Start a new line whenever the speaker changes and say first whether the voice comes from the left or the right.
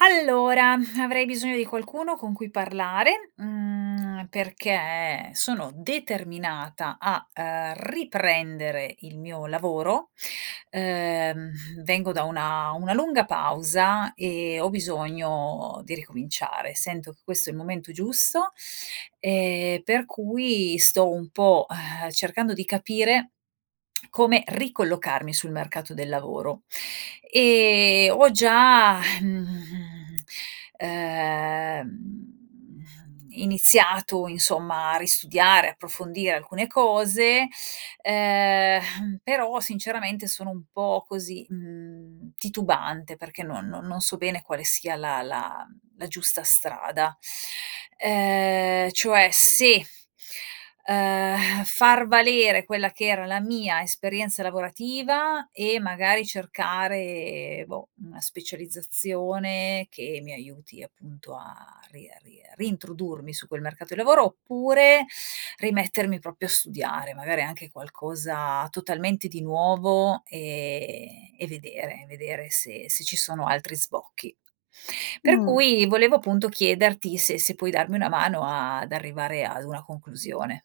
right: Allora, avrei bisogno di qualcuno con cui parlare, mhmm, perché sono determinata a, uhm, riprendere il mio lavoro. Uhm, vengo da una una lunga pausa e ho bisogno di ricominciare. Sento che questo è il momento giusto, ehm, per cui sto un po', uhm, cercando di capire come ricollocarmi sul mercato del lavoro. E ho già, mhmm, ehm, mhmm, iniziato insomma a ristudiare, approfondire alcune cose, ehm, però sinceramente sono un po' così, mhmm, titubante perché non non non so bene quale sia la la la giusta strada. Uhm, cioè se, uhm, far valere quella che era la mia esperienza lavorativa e magari cercare, boh, una specializzazione che mi aiuti, appunto, a ri a ri a rintrodurmi su quel mercato di lavoro oppure, rimettermi proprio a studiare, magari anche qualcosa totalmente di nuovo e e vedere, e vedere se se ci sono altri sbocchi. Per
left: Mh.
right: cui volevo appunto chiederti se se puoi darmi una mano ad arrivare ad una conclusione.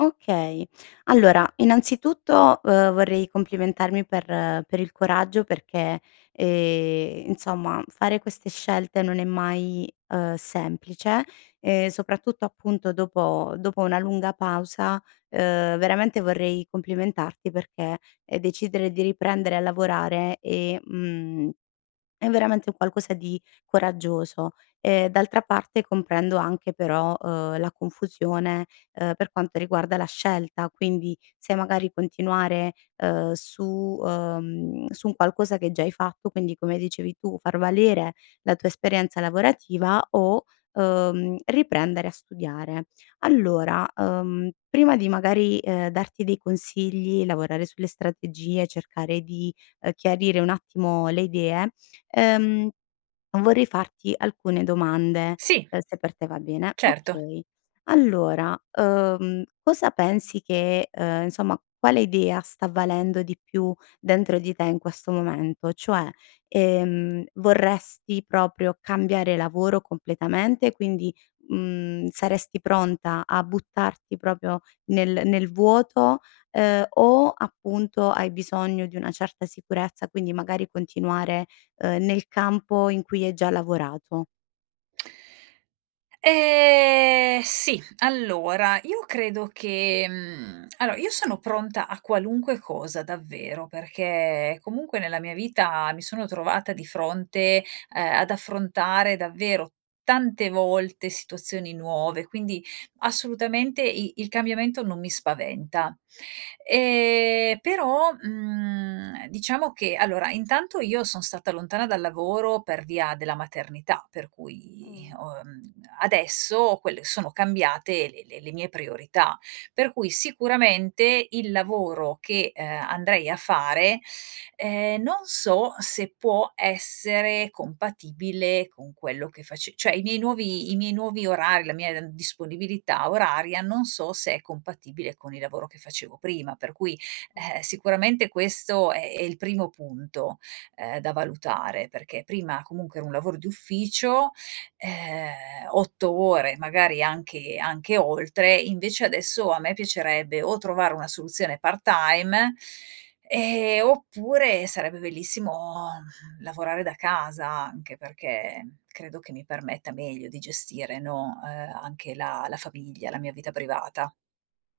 left: Okay. Allora innanzitutto, uhm, vorrei complimentarmi per per il coraggio perché, ehm, insomma fare queste scelte non è mai, uhm, semplice, ehm, soprattutto, appunto, dopo dopo una lunga pausa. Uhm, veramente vorrei complimentarti, perché, ehm, decidere di riprendere a lavorare e mhmm, è veramente un qualcosa di coraggioso. Ehm, d'altra parte comprendo anche però, uhm, la confusione, uhm, per quanto riguarda la scelta, quindi se magari continuare, uhm, su, uhm, su un qualcosa che già hai fatto, quindi come dicevi tu, far valere la tua esperienza lavorativa o, uhm, riprendere a studiare. Allora, uhm, prima di, magari, ehm, darti dei consigli, lavorare sulle strategie, cercare di, uhm, chiarire un attimo le idee, ehm, vorrei farti alcune domande,
right: Sì.
left: uhm, se per te va bene.
right: Certo.
left: Okay. Allora, uhm, cosa pensi che, uhm, insomma, quale idea sta valendo di più dentro di te in questo momento? Cioè, ehm, vorresti proprio cambiare lavoro completamente, quindi, mhmm, saresti pronta a buttarti proprio nel nel vuoto, ehm, o appunto, hai bisogno di una certa sicurezza quindi magari continuare, uhm, nel campo in cui hai già lavorato?
right: Ehm, sì. Allora io credo che, mhmm, allora io sono pronta a qualunque cosa, davvero, perché comunque nella mia vita mi sono trovata di fronte, ehm, ad affrontare, davvero, tante volte situazioni nuove, quindi assolutamente i il cambiamento non mi spaventa. Ehm, però, mhmm, diciamo che allora intanto io son stata lontana dal lavoro per via della maternità per cui
left: Mh.
right: ho, mhmm, adesso quelle sono cambiate le le le mie priorità; per cui sicuramente il lavoro che, uhm, andrei a fare, ehm, non so se può essere compatibile con quello che face cioè i miei nuovi i miei nuovi orari, la mia, mhmm, disponibilità oraria non so se è compatibile con il lavoro che facevo prima. Per cui, eh,
left: Mh.
right: sicuramente questo è è il primo punto, ehm, da valutare perché prima comunque era un lavoro di ufficio ehm, 8 ore magari anche anche oltre, invece adesso a me piacerebbe o trovare una soluzione part-time, ehm, oppure sarebbe bellissimo, mhmm, lavorare da casa, anche perché credo che mi permetta meglio di gestire, no, uhm, anche la la famiglia, la mia vita privata.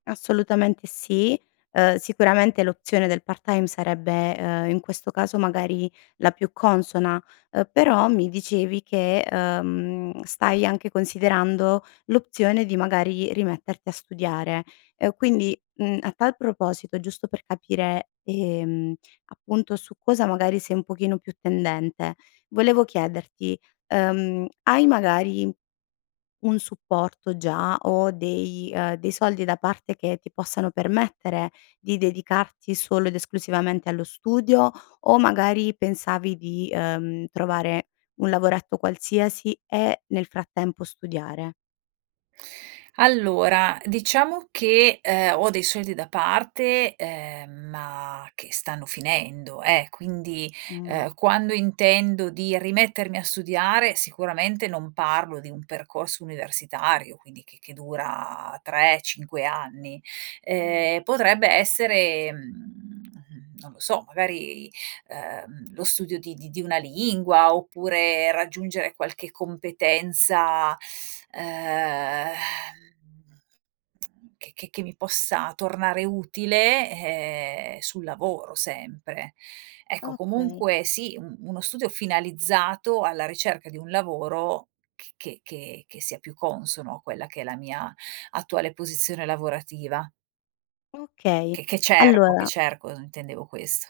left: Assolutamente sì, ehm, sicuramente l'opzione del part time sarebbe, ehm, in questo caso, magari, la più consona, uhm, però mi dicevi che, uhm, stai anche considerando l'opzione di, magari, rimetterti a studiare, e quindi, mhmm, a tal proposito giusto per capire, ehm, appunto, su cosa magari sei un pochino più tendente, volevo chiederti, ehm, hai magari un supporto già, o dei uhm dei soldi da parte, che ti possano permettere di dedicarti solo ed esclusivamente allo studio, o magari pensavi di, ehm, trovare un lavoretto qualsiasi e nel frattempo studiare?
right: Allora, diciamo che, ehm, ho dei soldi da parte, ehm, ma che stanno finendo eh, quindi,
left: Mh.
right: ehm, quando intendo di rimettermi a studiare, sicuramente non parlo di un percorso universitario quindi che che dura 3, 5 anni;
left: Mh.
right: ehm, potrebbe essere, mhmm, non lo so, magari, ehm, lo studio di di di una lingua, oppure raggiungere qualche competenza ehm, che che che mi possa tornare utile, ehm, sul lavoro sempre. Ecco,
left: Okay.
right: comunque sì un uno studio finalizzato alla ricerca di un lavoro c che che che sia più consono a quella che è la mia attuale posizione lavorativa.
left: Okay,
right: Che che cerco, che
left: allora
right: cerco, intendevo questo.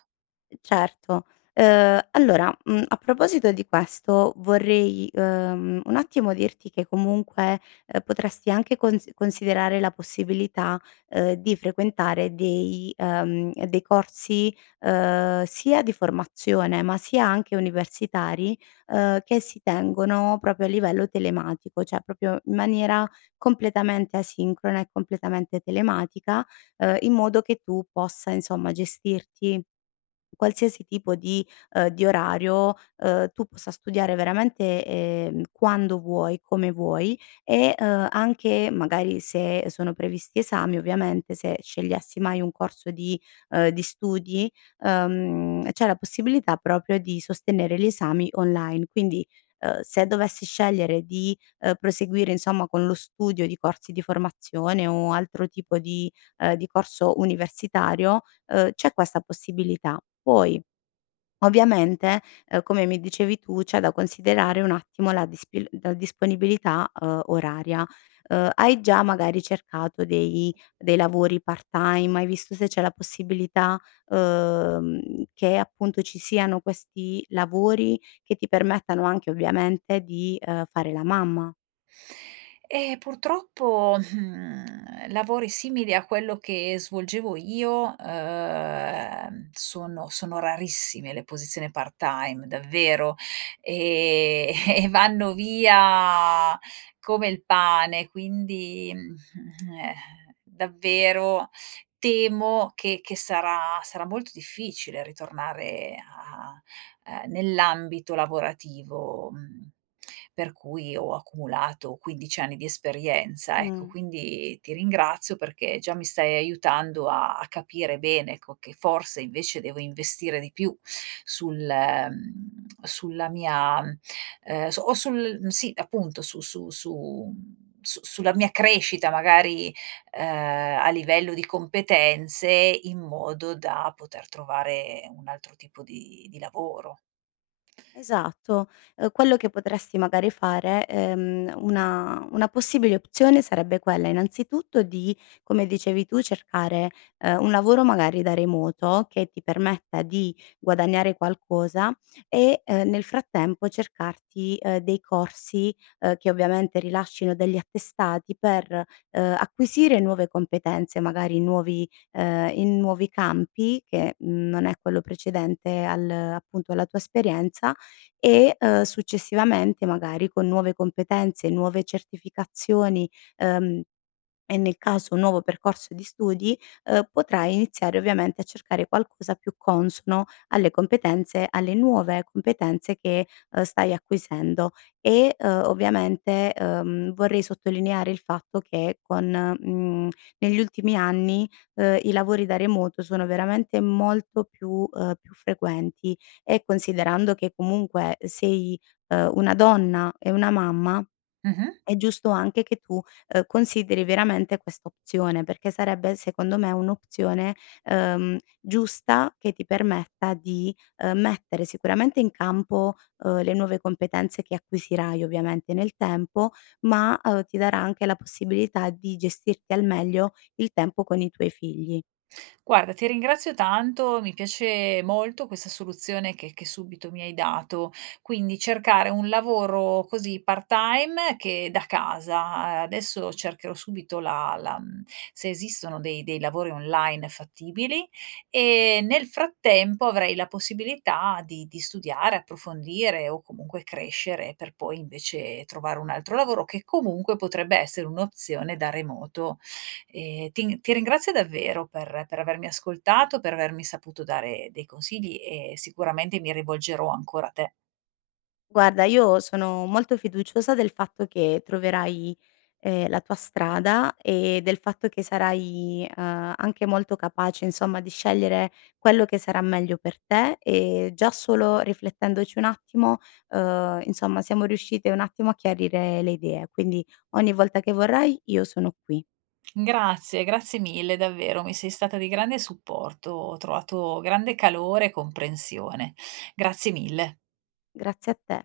left: Certo, uhm, allora, mhmm, a proposito di questo vorrei, ehm, un attimo dirti, che comunque potresti anche cons considerare la possibilità, uhm, di frequentare dei, ehm, dei corsi, uhm, sia di formazione, ma sia anche universitari, uhm, che si tengono proprio a livello telematico, cioè, proprio in maniera completamente asincrona e completamente telematica, uhm, in modo che tu possa insomma, gestirti qualsiasi tipo di, uhm, di orario, uhm, tu possa studiare veramente, ehm, quando vuoi, come vuoi e, uhm, anche, magari se sono previsti esami, ovviamente se scegliessi mai un corso di, uhm, di studi uhm, c'è la possibilità proprio di sostenere gli esami online; quindi, uhm, se dovessi scegliere di, ehm, proseguire insomma con lo studio di corsi di formazione, o altro tipo di, ehm, di corso universitario, ehm, c'è questa possibilità. Poi, ovviamente, ehm, come mi dicevi tu, c'è da considerare un attimo la dispi la disponibilità, uhm, oraria. Uhm, hai già magari cercato dei dei lavori part time, hai visto se c'è la possibilità, uhm, che appunto ci siano questi lavori che ti permettano anche ovviamente di, uhm, fare la mamma?
right: Ehm purtroppo, mhmm, lavori simili a quello che svolgevo io, ehm, sono sono rarissime le posizioni part time davvero, e e vanno via come il pane, quindi eh, davvero temo che che sarà sarà molto difficile ritornare a, ehm, nell'ambito lavorativo, mhmm, per cui ho accumulato 15 anni di esperienza ecco,
left: Mh.
right: quindi ti ringrazio perché già mi stai aiutando a a capire bene co che che forse invece devo investire di più sul, mhmm, sulla mia, ehm, su o sul sì appunto, su su su su sulla mia crescita magari, ehm, a livello di competenze, in modo da poter trovare un altro tipo di di lavoro.
left: Esatto, uhm, quello che potresti magari fare, ehm, una una possibile opzione, sarebbe quella innanzitutto di, come dicevi tu, cercare, ehm, un lavoro magari da remoto, che ti permetta di guadagnare qualcosa e, ehm, nel frattempo cercarti, ehm, dei corsi, ehm, che ovviamente rilascino degli attestati per, ehm, acquisire nuove competenze, magari nuovi ehm, in nuovi campi che, mhmm, non è quello precedente al appunto alla tua esperienza e, ehm, successivamente magari con nuove competenze, nuove certificazioni, ehm, e nel caso un nuovo percorso di studi, uhm, potrai iniziare ovviamente a cercare qualcosa più consono alle competenze alle nuove competenze, che stai acquisendo; e, uhm, ovviamente, uhm, vorrei sottolineare il fatto che con, mhmm, negli ultimi anni, ehm, i lavori da remoto sono veramente molto più, ehm, più frequenti, e considerando che, comunque, sei, uhm, una donna e una mamma,
right: Mh-mh.
left: è giusto anche che tu, ehm, consideri veramente questa opzione, perché sarebbe secondo me un'opzione, ehm, giusta, che ti permetta di, ehm, mettere sicuramente in campo, uhm, le nuove competenze che acquisirai, ovviamente nel tempo, ma, uhm, ti darà anche la possibilità di gestirti al meglio il tempo con i tuoi figli.
right: Guarda, ti ringrazio tanto, mi piace molto questa soluzione che che subito mi hai dato; quindi cercare un lavoro, così, part time che da casa, adesso cercherò subito la la mhmm, se esistono dei dei lavori online fattibili, e nel frattempo avrei la possibilità di di studiare, approfondire, o comunque crescere per poi invece trovare un altro lavoro, che comunque, potrebbe essere un'opzione da remoto. Ehm ti ti ringrazio davvero per per avermi ascoltato, per avermi saputo dare dei consigli e sicuramente mi rivolgerò ancora a te.
left: Guarda, io sono molto fiduciosa del fatto che troverai, ehm, la tua strada e del fatto che sarai, uhm, anche molto capace, insomma, di scegliere quello che sarà meglio per te, e già solo riflettendoci un attimo, uhm, insomma siamo riuscite un attimo a chiarire le idee, quindi ogni volta che vorrai io sono qui.
right: Grazie, grazie mille davvero, mi sei stata di grande supporto, ho trovato grande calore e comprensione. Grazie mille.
left: Grazie a te.